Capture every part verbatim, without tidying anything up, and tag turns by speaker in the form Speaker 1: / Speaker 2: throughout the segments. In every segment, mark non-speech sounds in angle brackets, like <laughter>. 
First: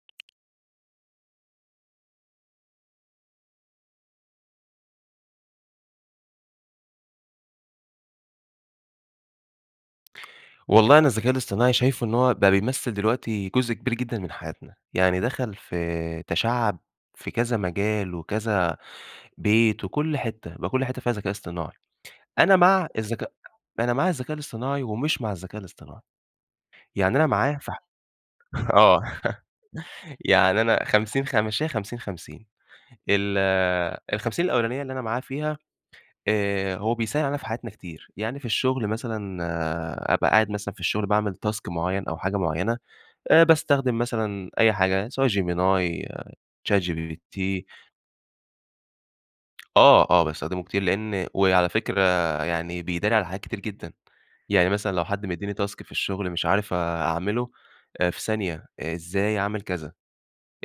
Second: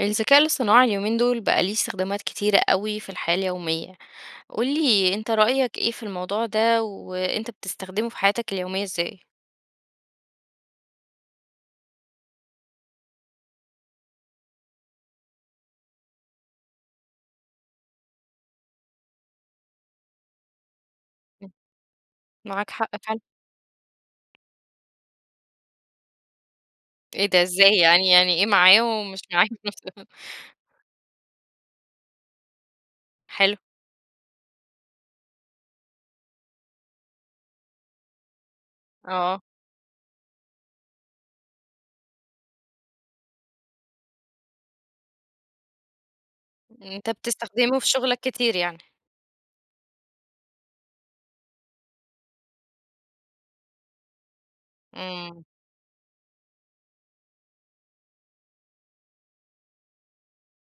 Speaker 1: الذكاء الاصطناعي اليومين دول بقى ليه استخدامات كتيرة أوي في الحياة اليومية. قل لي أنت رأيك إيه في الموضوع ده، وأنت بتستخدمه في حياتك اليومية إزاي؟
Speaker 2: والله أنا الذكاء الاصطناعي شايفه إن هو بقى بيمثّل دلوقتي جزء كبير جدًا من حياتنا، يعني دخَل في تشعّب في كذا مجال، وكذا بيت وكل حتّه، بقى كل حتّه فيها ذكاء
Speaker 1: إمم
Speaker 2: اصطناعي. أنا
Speaker 1: معاك
Speaker 2: مع
Speaker 1: حق فعلًا.
Speaker 2: الذكاء أنا مع الذكاء الاصطناعي ومش مع الذكاء الاصطناعي، يعني
Speaker 1: إيه
Speaker 2: أنا
Speaker 1: ده
Speaker 2: معاه ف
Speaker 1: إزاي يعني يعني إيه معاه
Speaker 2: آه
Speaker 1: ومش معاه
Speaker 2: <laughs>
Speaker 1: في نفس
Speaker 2: يعني أنا خمسين خ مشّيها خمسين، خمسين ال
Speaker 1: حلو.
Speaker 2: الخمسين الأولانية اللي أنا معاه فيها، آآ هو بيسهل علينا في حياتنا كتير، يعني في الشغل مثلًا
Speaker 1: آه.
Speaker 2: أبقى قاعد مثلًا في الشغل باعمِل task معيّن أو حاجة معيّنة، آآ باستخدم مثلًا أي حاجة سواء Gemini ،chat
Speaker 1: أنت
Speaker 2: gpt.
Speaker 1: بتستخدمه في شغلك كتير يعني.
Speaker 2: آه آه، باستخدمه كتير لإن وعلى فكرة يعني بيداري على حاجات كتير جدًا. يعني مثلًا لو حد
Speaker 1: إمم.
Speaker 2: مدّيني task في الشغل مش عارف أعمله آآ في ثانية، إزاي اعمِل كذا،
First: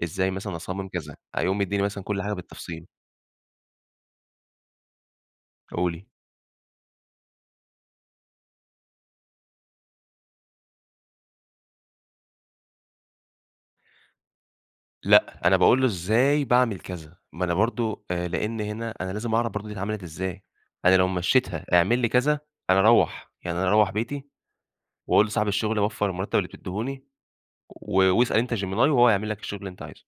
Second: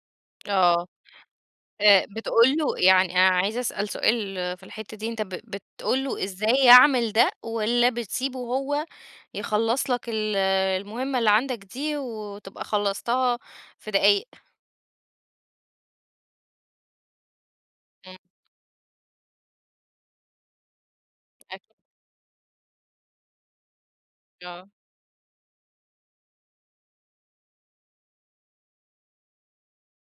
Speaker 2: إزاي مثلًا أصمم
Speaker 1: آه
Speaker 2: كذا، هيقوم مدّيني مثلًا
Speaker 1: آآ،
Speaker 2: كل حاجة
Speaker 1: بتقُول له
Speaker 2: بالتفصيل.
Speaker 1: يعني أنا عايز أسأل سؤال في الحتّه دي، أنت ب بتقُول
Speaker 2: قولِي.
Speaker 1: له إزاي يعمِل ده، والّا بتسيبه هو يخلّص لك ال المُهمة اللي عندك دي، وتبقى خلّصتها في دقايق؟
Speaker 2: لأ، أنا باقول له إزاي باعمِل كذا، ما أنا برضه،
Speaker 1: إمم.
Speaker 2: آآ لإن هنا أنا لازم أعرف برضه دي اتعملت إزاي؟ أنا لو مشّيتها
Speaker 1: أك
Speaker 2: اعمل لي كذا، أنا أروّح يعني أنا أروّح بيتي
Speaker 1: آه.
Speaker 2: وأقُول لصاحب الشغل وفّر المرتب اللي بتديهوني، و واسأل أنت gemini وهو هيعمل لك الشغل اللي أنت عايزه.